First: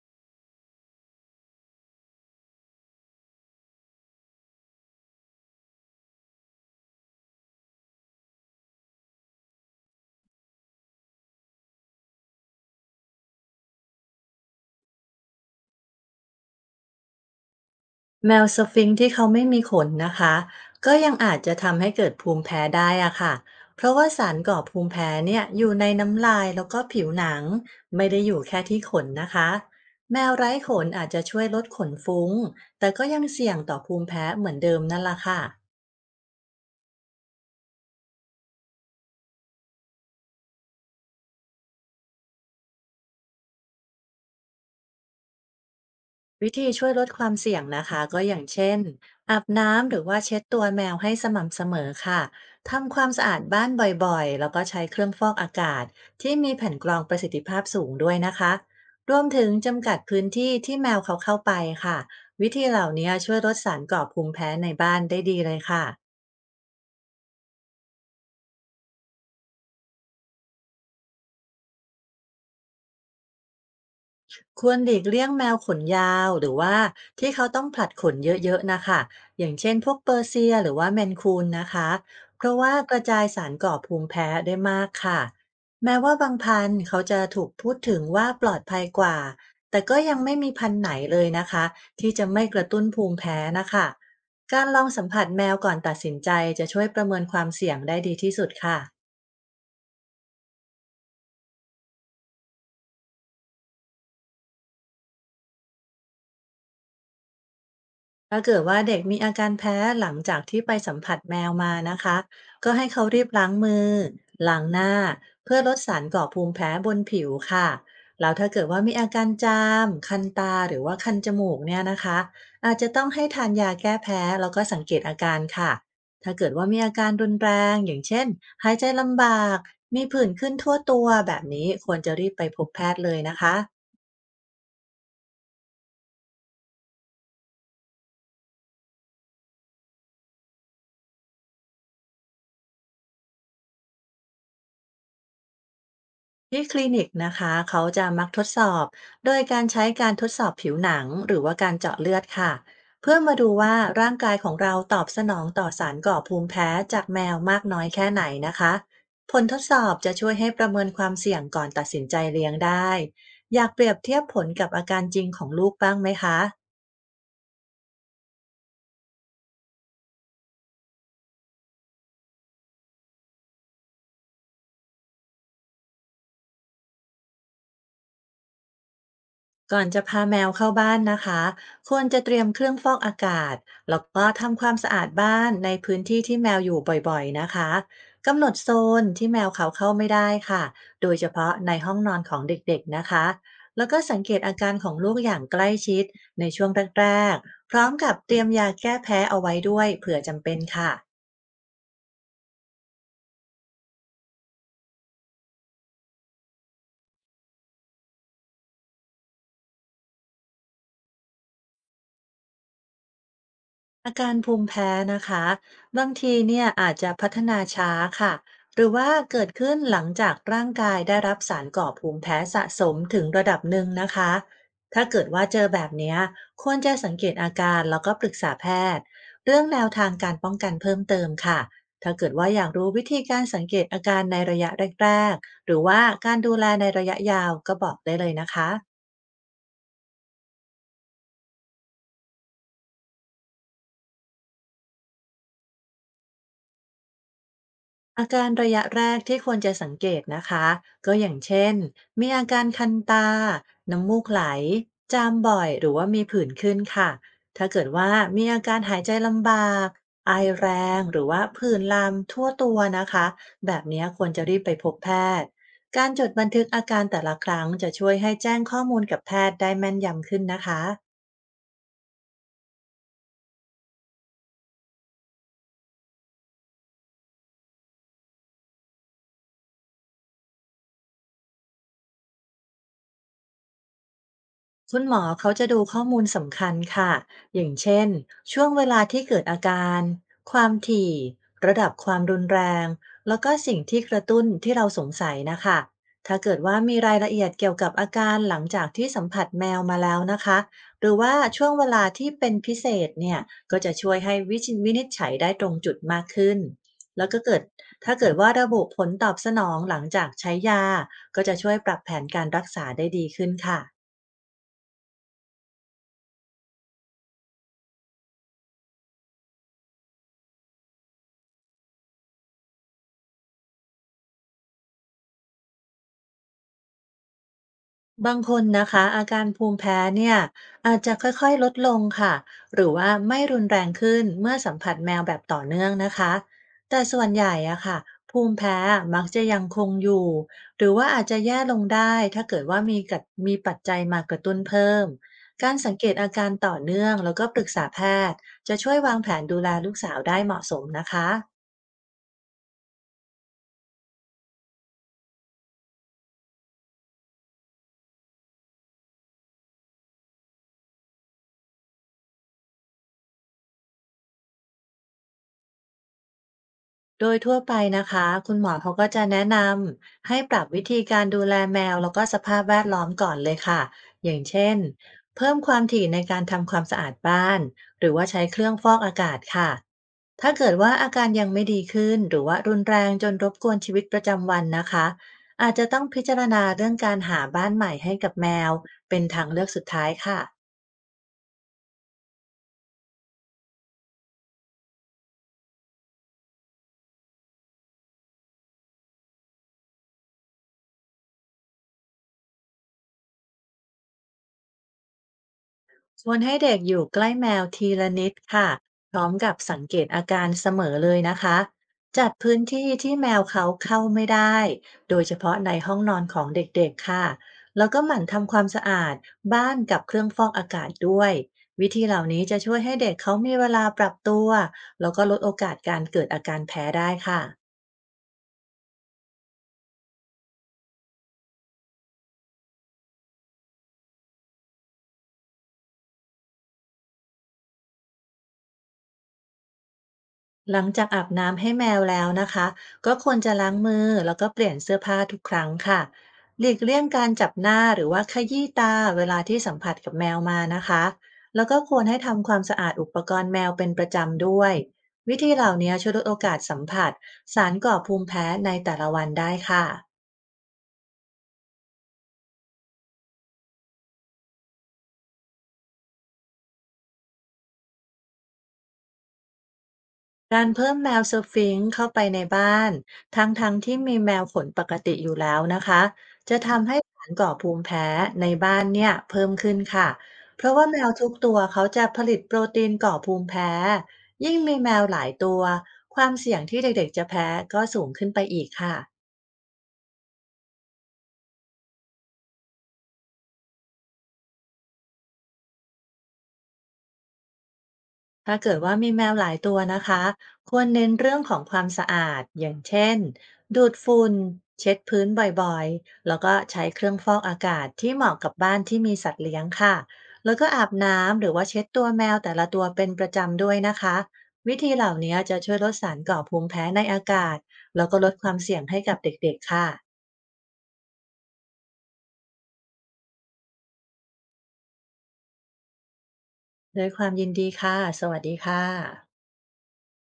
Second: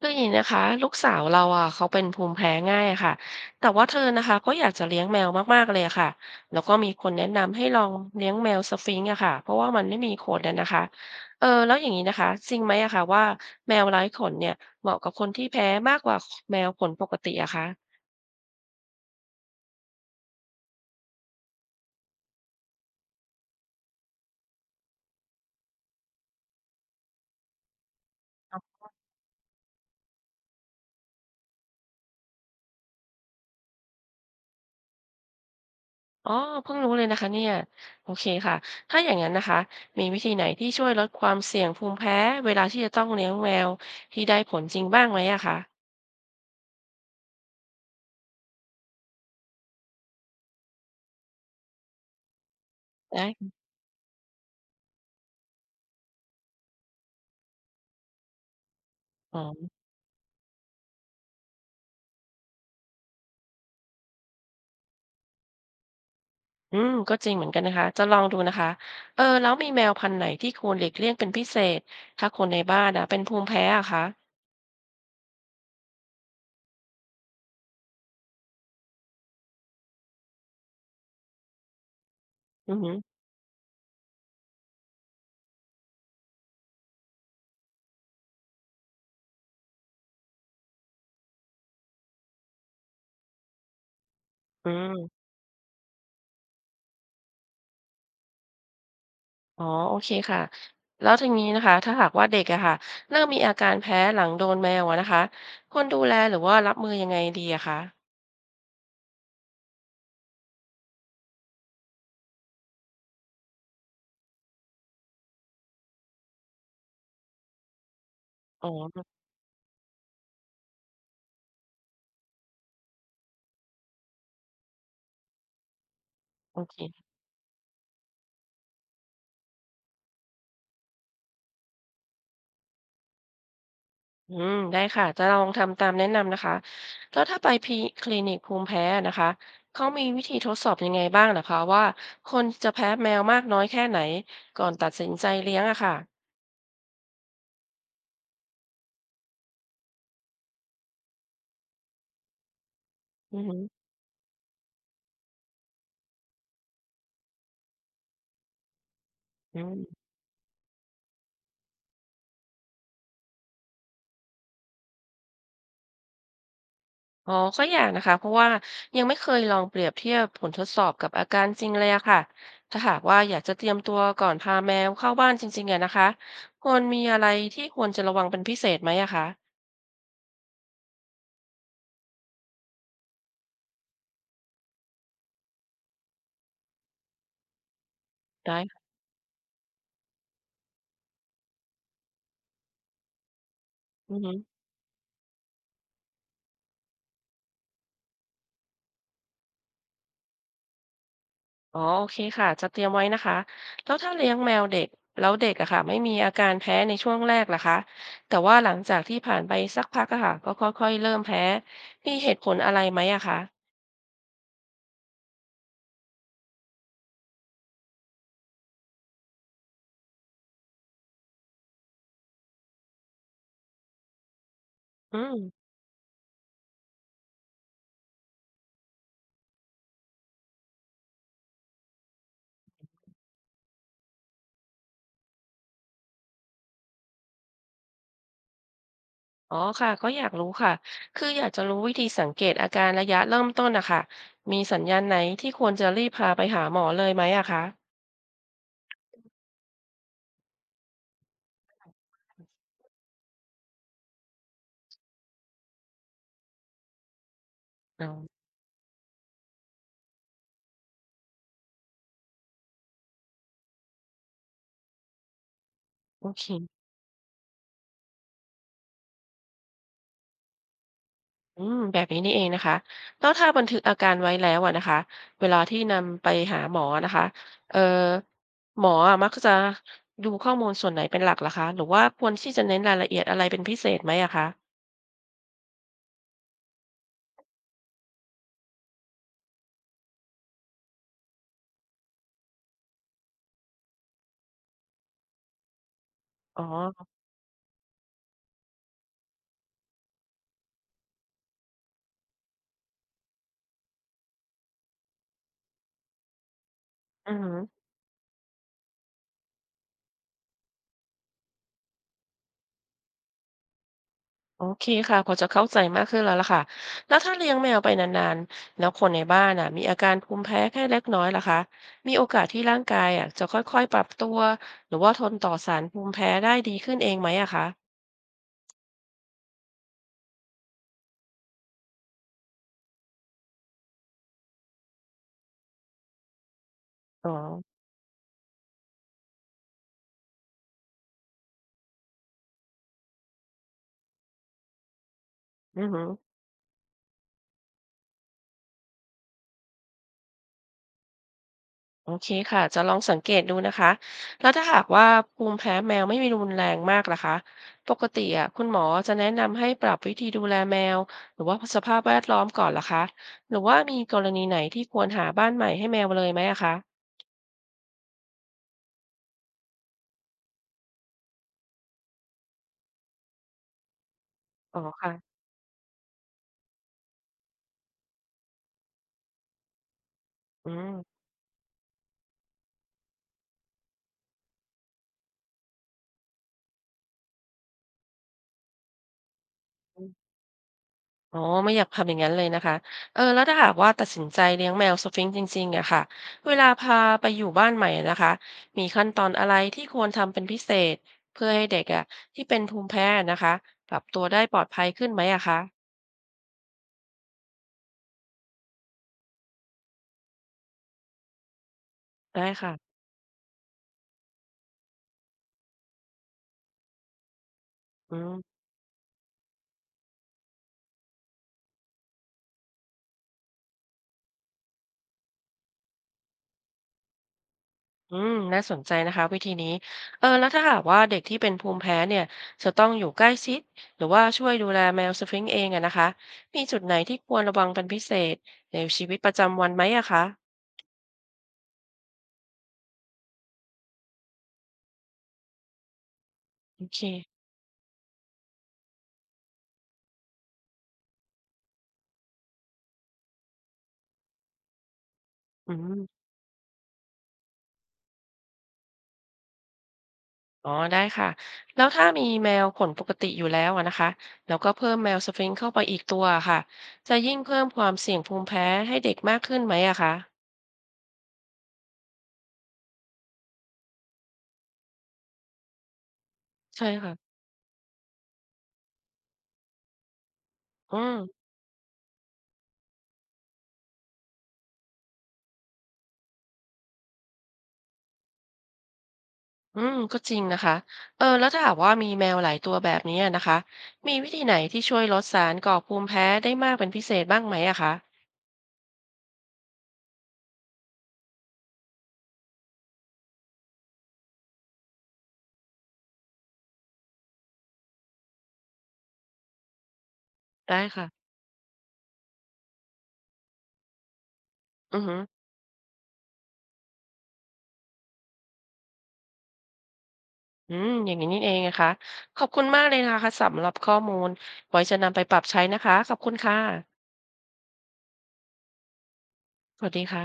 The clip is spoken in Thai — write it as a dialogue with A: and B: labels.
A: คืออย่างนี้นะคะลูกสาวเราอ่ะเขาเป็นภูมิแพ้ง่ายอะค่ะแต่ว่าเธอนะคะก็อยากจะเลี้ยงแมวมากๆเลยอะค่ะแล้วก็มีคนแนะนำให้ลองเลี้ยงแมวสฟิงค์อะค่ะเพราะว่ามันไม่มีขนอะนะคะเออแล้วอย่างนี้นะคะจริงไหมอะค่ะว่าแมวไร้ขนเนี่ยเหมาะกับคนที่แพ้มากกว่าแมวขนปกติอะคะ
B: แมวสฟิงซ์ที่เขาไม่มีขนนะคะก็ยังอาจจะทำให้เกิดภูมิแพ้ได้อะค่ะเพราะว่าสารก่อภูมิแพ้เนี่ยอยู่ในน้ำลายแล้วก็ผิวหนังไม่ได้อยู่แค่ที่ขนนะคะแมวไร้ขนอาจจะช่วยลดขนฟุ้งแต่ก็ยังเสี่ยงต่อภูมิแพ้เหมือนเดิมนั่นละค่ะ
A: อ๋อเพิ่งรู้เลยนะคะเนี่ยโอเคค่ะถ้าอย่างนั้นนะคะมีวิธีไหนที่ช่วยลดความเสี่ยงภูมิแพ้เวลาที่จะต้องเลี้ยงแมวที่ได้ผลจริงบ้างไหมอะคะ
B: วิธีช่วยลดความเสี่ยงนะคะก็อย่างเช่นอาบน้ำหรือว่าเช็ดตัวแมวให้สม่ำเสมอค่ะทำความ
A: ได้
B: สะอาดบ้า
A: ค่ะ
B: นบ่อยๆแล้วก็ใช้เครื่องฟอกอากาศที่มีแผ่นกรองประสิทธิภาพสูงด้วยนะคะรวม
A: อ๋
B: ถึง
A: อ
B: จำกัดพื้นที่ที่แมวเขาเข้าไปค่ะวิธีเหล่านี้ช่วยลดสารก่อภูมิแพ้ในบ้านได้ดีเลยค่ะ
A: อืมก็จริงเหมือนกันนะคะจะลองดูนะคะเออแล้วมีแมวพันธุ์ไหนที่ควรหลีกเลี่ยงเป็นพิเศษถ้าคนในบ้านนะเป็นภูมิแพ้อะคะ
B: ควรหลีกเลี่ยงแมวขนยาวหรือว่าที่เขาต้องผลัดขนเยอะๆนะคะอย่างเช่นพวกเปอร์เซียหรือว่าแมนคูนนะคะเพราะว่า
A: อือหื
B: ก
A: อ
B: ระจายสารก่อภูมิแพ้ได้มากค่ะแม้ว่าบางพันธุ์เขาจะถูกพูดถึงว่าปลอดภัยกว่าแต่ก็ยังไม่มีพันธุ์ไหนเลยนะคะที่จะไม่กระตุ้นภูมิแพ้นะคะการ
A: อื
B: ลองสัมผั
A: ม
B: สแมวก่อนตัดสินใจจะช่วยประเมินความเสี่ยงได้ดีที่สุดค่ะ
A: อ๋อโอเคค่ะแล้วทีนี้นะคะถ้าหากว่าเด็กอะค่ะเริ่มมีอาการแพ้หลังโดนแมวอะนะคะควรดูแลหรือว่ารับมือยังไงดีอะคะ
B: ถ้าเกิดว่าเด็กมีอาการแพ้หลังจากที่ไปสัมผัสแมวมานะคะก็ให้เขารีบล้างมือล้างหน้าเพื่อลดสารก่อภูมิแพ้บนผิวค่ะแล้วถ้าเกิ
A: อ๋
B: ดว่ามี
A: อ
B: อาการจามคันตาหรือว่าคันจมูกเนี่ยนะคะอาจจะต้องให้ทานยาแก้แพ้แล้วก็สังเกตอาการค่ะถ้าเกิด
A: โอ
B: ว่า
A: เค
B: มีอาการรุนแรงอย่างเช่นหายใจลำบากมีผื่นขึ้นทั่วตัวแบบนี้ควรจะรีบไปพบแพทย์เลยนะคะ
A: อืมได้ค่ะจะลองทำตามแนะนำนะคะแล้วถ้าไปพีคลินิกภูมิแพ้นะคะเขามีวิธีทดสอบยังไงบ้างนะคะว่าคนจะแพ้แมวมากน้อยแค่ไหนก่อนตัดสินใจเลี้ยงอะค่ะ
B: ที่คลินิกนะคะเขาจะมักทดสอบโดยการใช้การทดสอบผิวหนังหรือว่าการเจาะเลือดค่ะเพื่อมา
A: อือ
B: ดู
A: ฮึ
B: ว่า
A: อ
B: ร่างกายของเราตอบสนองต่อสารก่อภูมิแพ้จากแมวมากน้อยแค่ไหนนะคะผลท
A: อื
B: ดสอ
A: ม
B: บจะช่วยให้ประเมินความเสี่ยงก่อนตัดสินใจเลี้ยงได้อยากเปรียบเทียบผลกับอาการจริงของลูกบ้างไหมคะ
A: อ๋อก็อยากนะคะเพราะว่ายังไม่เคยลองเปรียบเทียบผลทดสอบกับอาการจริงเลยอะค่ะถ้าหากว่าอยากจะเตรียมตัวก่อนพาแมวเข้าบ้านจริงๆอะนะคะควรมีอะไรที่ควรจะระวังเป็นพิเศษไหมอะคะ
B: ก่อนจะพาแมวเข้าบ้านนะคะควรจะเตรียมเครื่องฟอกอากาศแล้วก็ทำความสะอาดบ้านในพื้นที่ที่แมวอยู่บ่อยๆนะคะกำหนด
A: ได้
B: โซ
A: ค่
B: นที่แมวเขาเข้าไม่ได้ค่ะโดยเฉพาะในห้องนอนของเด็กๆนะคะแล้วก็สังเก
A: ะ
B: ตอาการของลูกอย่างใกล้ชิดในช่วงแรกๆพร้อมกับเตรียมยาแก้แพ้เอาไว้ด้วยเผื่อจำเป็นค่ะ
A: อ๋อโอเคค่ะ จะเตรียมไว้นะคะแล้วถ้าเลี้ยงแมวเด็กแล้วเด็กอะค่ะไม่มีอาการแพ้ในช่วงแรกล่ะคะแต่ว่าหลังจากที่ผ่านไปสักพักอะค่ะก็ค่อยๆเริ่มแพ้มีเหตุผลอะไรไหมอะคะ
B: อาการภูมิแพ้นะคะบางทีเนี่ยอาจจะพัฒนาช้าค่ะหรือว่าเกิดขึ้นหลังจากร่างกายได้รับสารก่อภูมิแพ้สะสมถึงระดับหนึ่งนะคะถ้า
A: อื
B: เกิด
A: ม
B: ว่าเจอแบบเนี้ยควรจะสังเกตอาการแล้วก็ปรึกษาแพทย์เรื่องแนวทางการป้องกันเพิ่มเติมค่ะถ้าเกิดว่าอยากรู้วิธีการสังเกตอาการในระยะแรกๆหรือว่าการดูแลในระยะยาวก็บอกได้เลยนะคะ
A: อ๋อค่ะก็อยากรู้ค่ะคืออยากจะรู้วิธีสังเกตอาการระยะเริ่มต้นอะค่ะมีสัญญาณไหนที่ควรจะรีบพาไปหาหมอเลยไหมอะคะ
B: อาการระยะแรกที่ควรจะสังเกตนะคะก็อย่างเช่นมีอาการคันตาน้ำมูกไหลจามบ่อยหรือว่ามีผื่นขึ้นค่ะถ้าเกิด
A: อ๋อ
B: ว่ามีอาการหายใจลำบากไอแรงหรือว่าผื่นลามทั่วตัวนะคะแบบนี้ควรจะรีบไปพบแพทย์การจ
A: โอ
B: ด
A: เค
B: บันทึกอาการแต่ละครั้งจะช่วยให้แจ้งข้อมูลกับแพทย์ได้แม่นยำขึ้นนะคะ
A: อืมแบบนี้นี่เองนะคะแล้วถ้าบันทึกอาการไว้แล้วอะนะคะเวลาที่นำไปหาหมอนะคะเอ่อหมออะมักจะดูข้อมูลส่วนไหนเป็นหลักล่ะคะหรือว่าควรที่จะเน้นรายละเอียดอะไรเป็นพิเศษไหมอะคะ
B: คุณหมอเขาจะดูข้อมูลสำคัญค่ะ อย่างเช่น ช่วงเวลาที่เกิดอาการ ความถี่ ระดับความรุนแรง แล้วก็สิ่งที่กระตุ้นที่เราสงสัยนะคะ ถ้าเกิด
A: อ๋
B: ว่ามี
A: อ
B: รายละเอียดเกี่ยวกับอาการหลังจากที่สัมผัสแมวมาแล้วนะคะหรือว่าช่วงเวลาที่เป็นพิเศษเนี่ยก็จะช่วยให้วิจิวินิจฉัยได้ตรงจุดมากขึ้นแล้ว
A: อื
B: ก็เกิด
A: ม
B: ถ้าเกิดว่าระบุผลตอบสนองหลังจากใช้ยาก็จะช่วยปรับแผนการรักษาได้ดีขึ้นค่ะ
A: โอเคค่ะพอจะเข้าใจมากขึ้นแล้วล่ะค่ะแล้วถ้าเลี้ยงแมวไปนานๆ แล้วคนในบ้านอ่ะมีอาการภูมิแพ้แค่เล็กน้อยล่ะคะมีโอกาสที่ร่างกายอ่ะจะค่อยๆปรับตัวหรือว่าทนต่อสารภูมิแพ้ได้ดีขึ้นเองไหมอะคะ
B: บางคนนะคะอาการภูมิแพ้เนี่ยอาจจะค่อยๆลดลงค่ะหรือว่าไม่รุนแรงขึ้นเมื่อสัมผัสแมวแบบต่อเนื่องนะคะแต่ส่ว
A: อ๋อ
B: นใหญ่อะค่ะภูมิแพ้มักจะยังคงอยู่หรือว่าอาจจะแย่ลงได้ถ้าเกิดว่ามีกัดมีปัจจัยมากระตุ้นเพิ่มการ
A: อือ
B: สัง
A: ฮึ
B: เกตอาการต่อเนื่องแล้วก็ปรึกษาแพทย์จะช่วยวางแผนดูแลลูกสาวได้เหมาะสมนะคะ
A: โอเคค่ะจะลองสังเกตดูนะคะ แล้วถ้าหากว่าภูมิแพ้แมวไม่มีรุนแรงมากล่ะคะ ปกติอ่ะคุณหมอจะแนะนำให้ปรับวิธีดูแลแมวหรือว่าสภาพแวดล้อมก่อนล่ะคะ หรือว่ามีกรณีไหนที่ควรหาบ้านใหม่ให้แมวเลยไหมอะคะ
B: โดยทั่วไปนะคะคุณหมอเขาก็จะแนะนำให้ปรับวิธีการดูแลแมวแล้วก็สภาพแวดล้อมก่อนเลยค่ะอย่างเช่น
A: อ๋อค่ะ
B: เพิ่มความถี่ในการทำความสะอาดบ้านหรือว่าใช้เครื่องฟอกอากาศค่ะถ้า
A: อื
B: เกิดว่า
A: ม
B: อาการยังไม่ดีขึ้นหรือว่ารุนแรงจนรบกวนชีวิตประจำวันนะคะอาจจะต้องพิจารณาเรื่องการหาบ้านใหม่ให้กับแมวเป็นทางเลือกสุดท้ายค่ะ
A: อ๋อไม่อยากทำอย่างนั้นเลยนะคะเออแล้วถ้าหากว่าตัดสินใจเลี้ยงแมวสฟิงซ์จริงๆอะค่ะเวลาพาไปอยู่บ้านใหม่นะคะมีขั้นตอนอะไรที่ควรทำเป็นพิเศษเพื่อให้เด็กอะที่เป็นภูมิแพ้นะคะปรับตัวได้ปลอดภัยขึ้นไหมอะคะ
B: ชวนให้เด็กอยู่ใกล้แมวทีละนิดค่ะพร้อมกับสังเกตอาการเสมอเลยนะคะ จัด
A: ได้
B: พื้นที่
A: ค่ะ
B: ที่แมวเขาเข้าไม่ได้ โดยเฉพาะในห้องนอนของเด็กๆค่ะ แล้วก็ห
A: อื
B: มั่น
A: ม
B: ทำความสะอาดบ้านกับเครื่องฟอกอากาศด้วย วิธีเหล่านี้จะช่วยให้เด็กเขามีเวลาปรับตัว แล้วก็ลดโอกาสการเกิดอาการแพ้ได้ค่ะ
A: อืมน่าสนใจนะคะวิธีนี้เออแล้วถ้าหากว่าเด็กที่เป็นภูมิแพ้เนี่ยจะต้องอยู่ใกล้ชิดหรือว่าช่วยดูแลแมวสฟิงซ์เองอะนะคะมีจุดไหนที่ควรระวังเป็นพิเศษในชีวิตประจำวันไหมอะคะ
B: หลังจากอาบน้ำให้แมวแล้วนะคะก็ควรจะล้างมือแล้วก็เปลี่ยนเสื้อผ้าทุกครั้งค่ะหลีก
A: โอ
B: เลี่
A: เค
B: ยงการจับหน้าหรือว่าขยี้ตาเวลาที่สัมผัสกับแมวมานะคะแล้วก็ควรให้ทำความสะอาดอุปกรณ์แมวเป็นประจำด้วยวิธีเห
A: อื
B: ล่านี้
A: ม
B: ช่วยลดโอกาสสัมผัสสารก่อภูมิแพ้ในแต่ละวันได้ค่ะ
A: อ๋อได้ค่ะแล้วถ้ามีแมวขนปกติอยู่แล้วอะนะคะแล้วก็เพิ่มแมวสฟิงค์เข้าไปอีกตัวค่ะจะยิ่งเพิ่มความเสี่ยงภูมิแพ้ให้เด็กมากขึ้นไหมอะคะ
B: การเพิ่มแมวสฟิงซ์เข้าไปในบ้านทั้งๆทที่มีแมวขนปกติอยู่แล้วนะคะจะ
A: ใช่
B: ทำให้
A: ค่ะ
B: สารก่อภูมิแพ้ในบ้านเนี่ยเพิ่มขึ้นค่ะเพราะว่าแม
A: อื
B: ว
A: ม
B: ทุกตัวเขาจะผลิตโปรตีนก่อภูมิแพ้ยิ่งมีแมวหลายตัวความเสี่ยงที่เด็กๆจะแพ้ก็สูงขึ้นไปอีกค่ะ
A: อืมก็จริงนะคะเออแล้วถ้าหากว่ามีแมวหลายตัวแบบนี้อะนะคะมีวิธีไหนที่ช่วยลดสารก่อภูมิแพ้ได้มากเป็นพิเศษบ้างไหมอะคะ
B: ถ้าเกิดว่ามีแมวหลายตัวนะคะควรเน้นเรื่องของความสะอาดอย่างเช่นดูดฝุ่นเช็ดพื้นบ่อยๆแล้วก็ใช้เครื่องฟอกอากาศที่เหมาะกับบ้านที่มีสัตว์เลี้ยงค่ะแล้วก็
A: ได้
B: อาบ
A: ค่ะ
B: น้ำหรือว่าเช็ดตัวแมวแต่ละตัวเป็นประจำด้วยนะคะวิธี
A: อือ
B: เหล่า
A: หือ
B: นี้จะช่วยลดสารก่อภูมิแพ้ในอากาศแล้วก็ลดความเสี่ยงให้กับเด็กๆค่ะ
A: อืมอย่างนี้นี่เองนะคะขอบคุณมากเลยนะคะสำหรับข้อมูลไว้จะนำไปปรับใช้นะคะขอบคุณค่
B: ด้
A: ะ
B: วยความยินดีค่ะสวัสดีค่ะ
A: สวัสดีค่ะ